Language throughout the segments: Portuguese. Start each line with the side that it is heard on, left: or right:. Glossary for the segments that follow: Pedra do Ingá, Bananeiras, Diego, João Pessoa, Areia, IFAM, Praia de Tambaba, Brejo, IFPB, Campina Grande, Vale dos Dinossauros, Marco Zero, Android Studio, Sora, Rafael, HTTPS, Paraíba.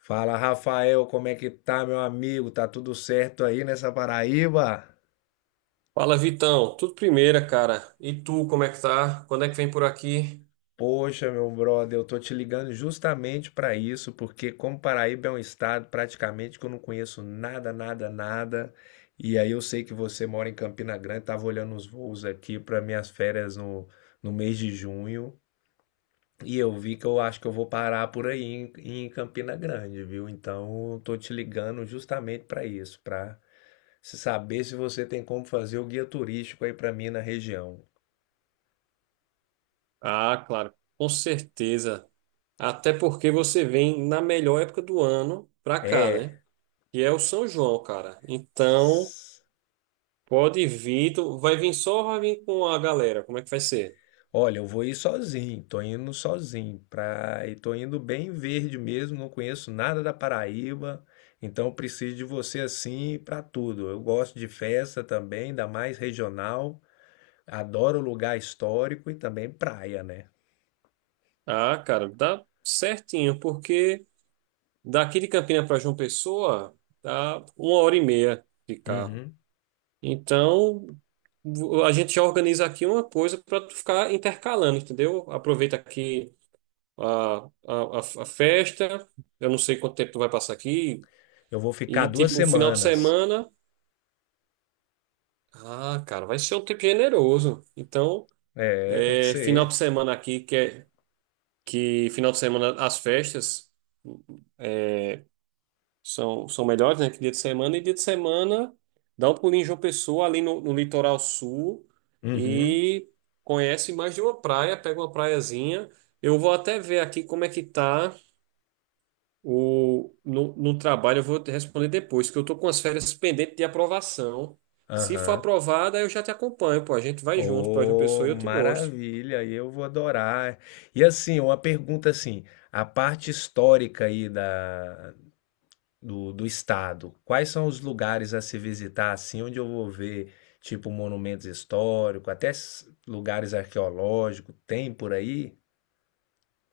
left: Fala, Rafael, como é que tá, meu amigo? Tá tudo certo aí nessa Paraíba?
right: Fala, Vitão. Tudo primeira, cara. E tu, como é que tá? Quando é que vem por aqui?
left: Poxa, meu brother, eu tô te ligando justamente pra isso, porque como Paraíba é um estado praticamente que eu não conheço nada, nada, nada, e aí eu sei que você mora em Campina Grande, tava olhando os voos aqui para minhas férias no mês de junho, e eu vi que eu acho que eu vou parar por aí em Campina Grande, viu? Então, eu tô te ligando justamente pra isso, pra se saber se você tem como fazer o guia turístico aí para mim na região.
right: Ah, claro, com certeza. Até porque você vem na melhor época do ano pra cá,
left: É.
right: né? Que é o São João, cara. Então, pode vir. Tu vai vir só ou vai vir com a galera? Como é que vai ser?
left: Olha, eu vou ir sozinho, tô indo sozinho pra... e tô indo bem verde mesmo, não conheço nada da Paraíba, então eu preciso de você assim para tudo. Eu gosto de festa também, ainda mais regional, adoro lugar histórico e também praia, né?
right: Ah, cara, dá certinho, porque daqui de Campina pra João Pessoa dá 1h30 de carro.
left: Uhum.
right: Então, a gente já organiza aqui uma coisa para tu ficar intercalando, entendeu? Aproveita aqui a, a, a festa, eu não sei quanto tempo tu vai passar aqui,
left: Eu vou ficar
right: e
left: duas
right: tipo, um final de
left: semanas.
right: semana. Ah, cara, vai ser um tempo generoso. Então,
left: É, tem que
right: é, final
left: ser.
right: de semana aqui, que, que final de semana as festas. É, são melhores, né? Que dia de semana. E dia de semana, dá um pulinho em João Pessoa, ali no, litoral sul,
left: Uhum.
right: e conhece mais de uma praia, pega uma praiazinha. Eu vou até ver aqui como é que tá o, no, no trabalho, eu vou te responder depois, que eu tô com as férias pendentes de aprovação. Se for
left: Aham.
right: aprovada, eu já te acompanho, pô. A gente vai junto para João
left: Oh,
right: Pessoa e eu te mostro.
left: maravilha! Eu vou adorar. E assim, uma pergunta assim, a parte histórica aí da, do estado, quais são os lugares a se visitar assim, onde eu vou ver tipo monumentos históricos, até lugares arqueológicos, tem por aí?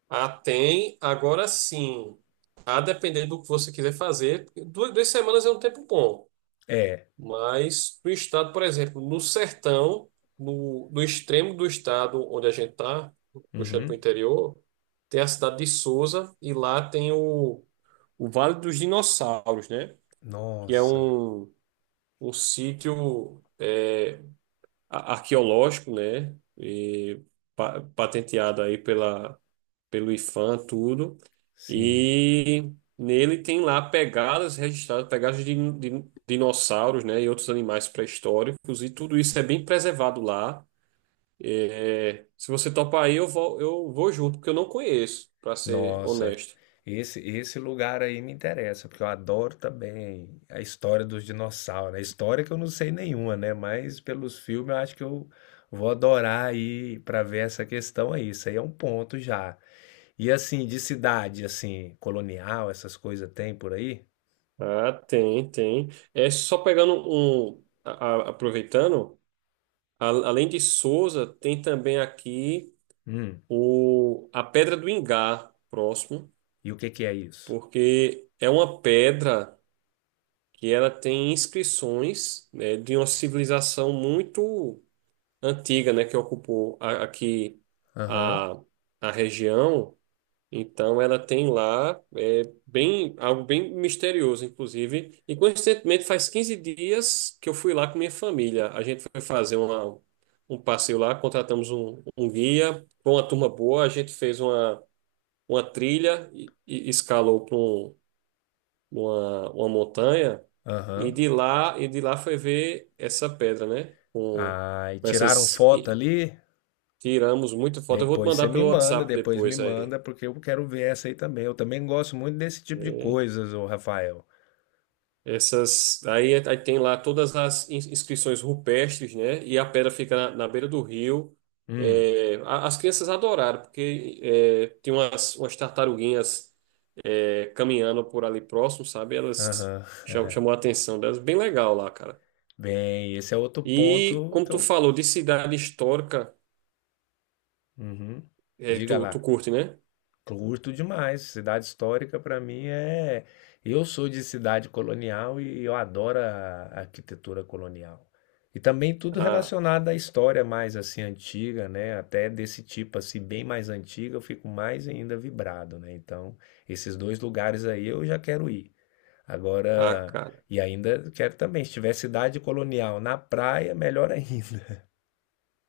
right: Ah, tem. Agora sim. A depender do que você quiser fazer. Duas semanas é um tempo bom.
left: É.
right: Mas o estado, por exemplo, no sertão, no, extremo do estado onde a gente está, puxando para o
left: Uhum.
right: interior, tem a cidade de Sousa e lá tem o Vale dos Dinossauros, né? Que é
left: Nossa,
right: um sítio arqueológico, né? E patenteado aí pela pelo IFAM, tudo.
left: sim.
right: E nele tem lá pegadas registradas, pegadas de dinossauros, né, e outros animais pré-históricos, e tudo isso é bem preservado lá. É, se você topar aí, eu vou junto, porque eu não conheço, para ser
left: Nossa,
right: honesto.
left: esse lugar aí me interessa, porque eu adoro também a história dos dinossauros, né? A história que eu não sei nenhuma, né? Mas pelos filmes eu acho que eu vou adorar aí para ver essa questão aí. Isso aí é um ponto já. E assim, de cidade, assim, colonial, essas coisas tem por aí?
right: Ah, tem, tem. É só pegando aproveitando, além de Sousa, tem também aqui
left: Hum,
right: a Pedra do Ingá, próximo,
left: e o que que é isso?
right: porque é uma pedra. Que ela tem inscrições, né, de uma civilização muito antiga, né, que ocupou aqui
left: Aham,
right: a, a região. Então, ela tem lá bem, algo bem misterioso, inclusive. E, coincidentemente, faz 15 dias que eu fui lá com minha família. A gente foi fazer um passeio lá, contratamos um guia, com uma turma boa, a gente fez uma trilha e escalou numa uma montanha e
left: aham.
right: de lá e de lá foi ver essa pedra, né?
left: Ah, e
right: Com
left: tiraram
right: essas
left: foto
right: e
left: ali?
right: Tiramos muita foto. Eu vou te
left: Depois você
right: mandar
left: me
right: pelo
left: manda,
right: WhatsApp
left: depois me
right: depois aí.
left: manda, porque eu quero ver essa aí também. Eu também gosto muito desse tipo de
right: É,
left: coisas, ô Rafael.
right: essas aí tem lá todas as inscrições rupestres, né? E a pedra fica na, beira do rio.
left: Hum,
right: É, as crianças adoraram porque tem umas tartaruguinhas caminhando por ali próximo, sabe? Elas
left: aham.
right: chamou a atenção delas. Bem legal lá, cara.
left: Bem, esse é outro
right: E
left: ponto
right: como
left: que
right: tu
left: eu.
right: falou de cidade histórica,
left: Uhum. Diga
right: tu
left: lá.
right: curte, né?
left: Curto demais. Cidade histórica para mim é. Eu sou de cidade colonial e eu adoro a arquitetura colonial. E também tudo
right: A,
left: relacionado à história mais assim antiga, né? Até desse tipo assim bem mais antiga, eu fico mais ainda vibrado, né? Então, esses dois lugares aí eu já quero ir.
right: a
left: Agora,
right: cara.
left: e ainda quero também, se tiver cidade colonial na praia, melhor ainda.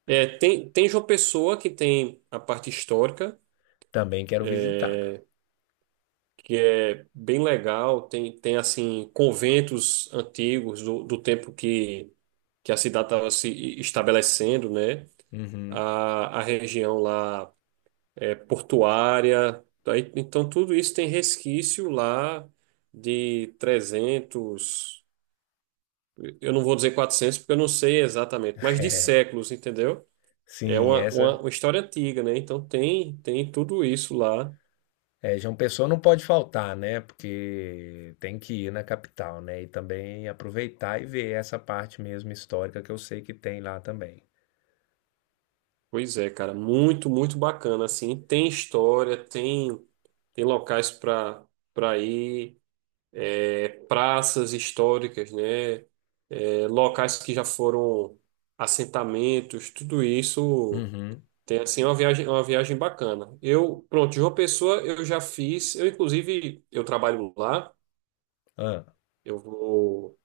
right: É, tem João Pessoa que tem a parte histórica,
left: Também quero visitar.
right: é, que é bem legal. Tem assim, conventos antigos do tempo que a cidade estava se estabelecendo, né?
left: Uhum.
right: A região lá é portuária. Aí, então, tudo isso tem resquício lá de 300. Eu não vou dizer 400 porque eu não sei exatamente, mas de séculos, entendeu? É
left: Sim,
right: uma, uma,
left: essa
right: uma história antiga, né? Então tem tudo isso lá.
left: é, João Pessoa não pode faltar, né? Porque tem que ir na capital, né? E também aproveitar e ver essa parte mesmo histórica que eu sei que tem lá também.
right: Pois é, cara, muito, muito bacana, assim. Tem história, tem locais para ir, praças históricas, né? É, locais que já foram assentamentos, tudo isso
left: Uhum.
right: tem, assim, uma viagem bacana. Eu, pronto, João Pessoa eu já fiz, eu inclusive, eu trabalho lá.
left: Ah,
right: Eu vou,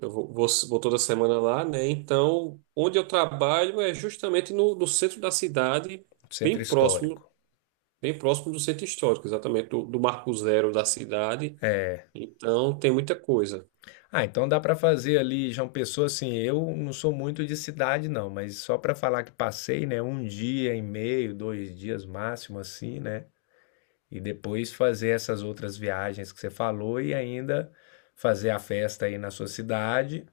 right: eu vou toda semana lá, né? Então, onde eu trabalho é justamente no centro da cidade, bem
left: centro
right: próximo,
left: histórico.
right: bem próximo do centro histórico, exatamente do Marco Zero da cidade.
left: É.
right: Então, tem muita coisa.
left: Ah, então dá para fazer ali João Pessoa, assim, eu não sou muito de cidade não, mas só para falar que passei, né, um dia e meio, dois dias máximo assim, né? E depois fazer essas outras viagens que você falou e ainda fazer a festa aí na sua cidade.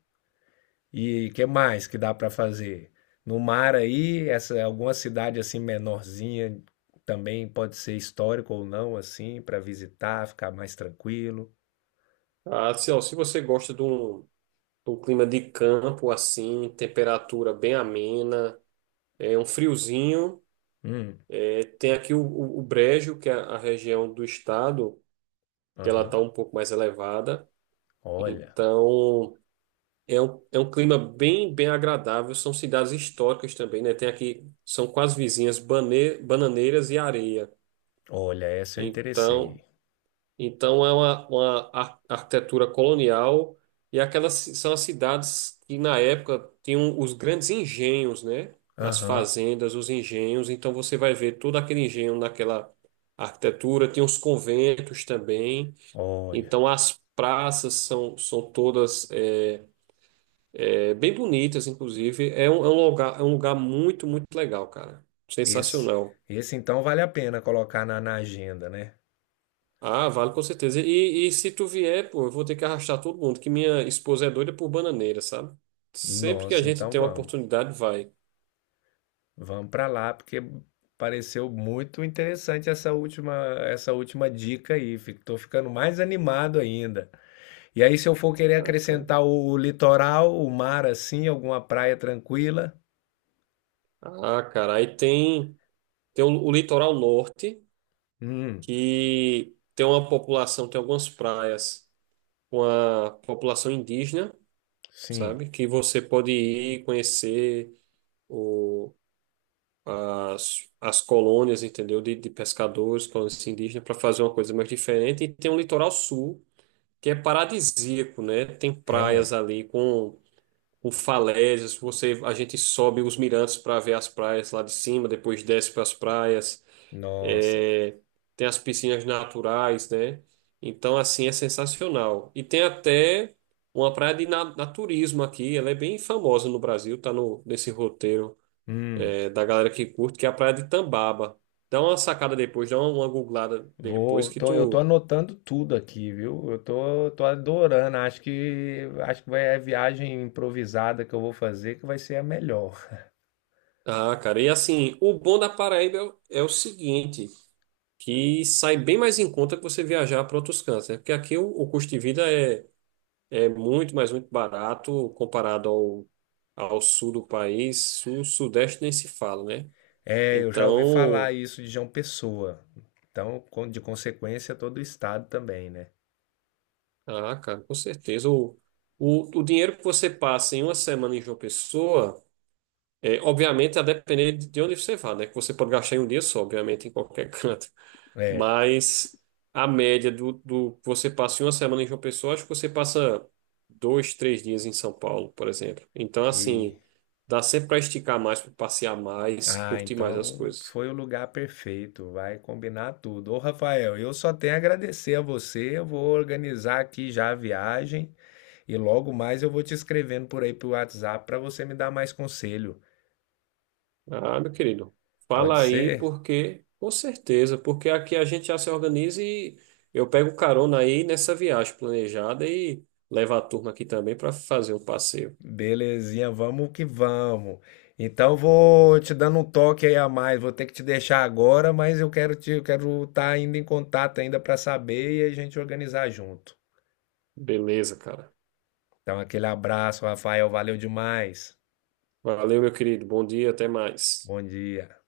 left: E que mais que dá para fazer? No mar aí, essa alguma cidade assim menorzinha também pode ser histórico ou não assim para visitar, ficar mais tranquilo.
right: Ah, se, ó, se você gosta de um clima de campo assim, temperatura bem amena, é um friozinho,
left: Hum,
right: tem aqui o, o Brejo, que é a região do estado, que ela está
left: aham.
right: um pouco mais elevada.
left: Olha,
right: Então, é um clima bem agradável. São cidades históricas também, né? Tem aqui, são quase vizinhas, Bananeiras e Areia.
left: olha, essa eu
right: Então,
left: interessei.
right: então é uma arquitetura colonial e são as cidades que na época tinham os grandes engenhos, né? As
left: Aham.
right: fazendas, os engenhos. Então você vai ver todo aquele engenho naquela arquitetura. Tem os conventos também.
left: Olha,
right: Então as praças são todas bem bonitas, inclusive. É um lugar muito, muito legal, cara.
left: esse
right: Sensacional.
left: esse então vale a pena colocar na, na agenda, né?
right: Ah, vale com certeza. E se tu vier, pô, eu vou ter que arrastar todo mundo, que minha esposa é doida por bananeira, sabe? Sempre que a
left: Nossa,
right: gente
left: então
right: tem uma
left: vamos.
right: oportunidade, vai.
left: Vamos para lá porque pareceu muito interessante essa última dica aí. Estou ficando mais animado ainda. E aí, se eu for querer
right: Ah, cara,
left: acrescentar o litoral, o mar assim, alguma praia tranquila,
right: Ah, cara, aí tem o, litoral norte,
left: hum,
right: que tem uma população, tem algumas praias com a população indígena,
left: sim,
right: sabe? Que você pode ir conhecer. o as colônias, entendeu? De pescadores, colônias indígenas, para fazer uma coisa mais diferente. E tem um litoral sul, que é paradisíaco, né? Tem praias
left: é,
right: ali com falésias. A gente sobe os mirantes para ver as praias lá de cima, depois desce para as praias.
left: nossa,
right: É, tem as piscinas naturais, né? Então, assim, é sensacional. E tem até uma praia de naturismo aqui, ela é bem famosa no Brasil, tá no, nesse roteiro
left: hum,
right: da galera que curte, que é a Praia de Tambaba. Dá uma sacada depois, dá uma googlada depois
left: vou,
right: que
left: tô, eu tô
right: tu.
left: anotando tudo aqui, viu? Eu tô, tô adorando, acho que vai é a viagem improvisada que eu vou fazer que vai ser a melhor.
right: Ah, cara, e assim, o bom da Paraíba é o seguinte, que sai bem mais em conta que você viajar para outros cantos, né? Porque aqui o, custo de vida é muito, mas muito barato comparado ao sul do país. Sul, sudeste nem se fala, né?
left: É, eu já ouvi falar
right: Então,
left: isso de João Pessoa, então, de consequência, todo o estado também, né?
right: ah, cara, com certeza. O dinheiro que você passa em uma semana em João Pessoa. É, obviamente, a depender de onde você vá, né? Que você pode gastar em um dia só, obviamente, em qualquer canto.
left: É,
right: Mas a média do que você passa em uma semana em João Pessoa, acho que você passa dois, três dias em São Paulo, por exemplo. Então,
left: e
right: assim, dá sempre para esticar mais, para passear mais,
left: ah,
right: curtir mais as
left: então
right: coisas.
left: foi o lugar perfeito, vai combinar tudo. Ô, Rafael, eu só tenho a agradecer a você. Eu vou organizar aqui já a viagem e logo mais eu vou te escrevendo por aí pro WhatsApp para você me dar mais conselho.
right: Ah, meu querido,
left: Pode
right: fala aí,
left: ser?
right: porque, com certeza, porque aqui a gente já se organiza e eu pego carona aí nessa viagem planejada e levo a turma aqui também para fazer um passeio.
left: Belezinha, vamos que vamos. Então vou te dando um toque aí a mais. Vou ter que te deixar agora, mas eu quero te, eu quero estar ainda em contato ainda para saber e a gente organizar junto.
right: Beleza, cara.
left: Então aquele abraço, Rafael, valeu demais.
right: Valeu, meu querido. Bom dia, até mais.
left: Bom dia.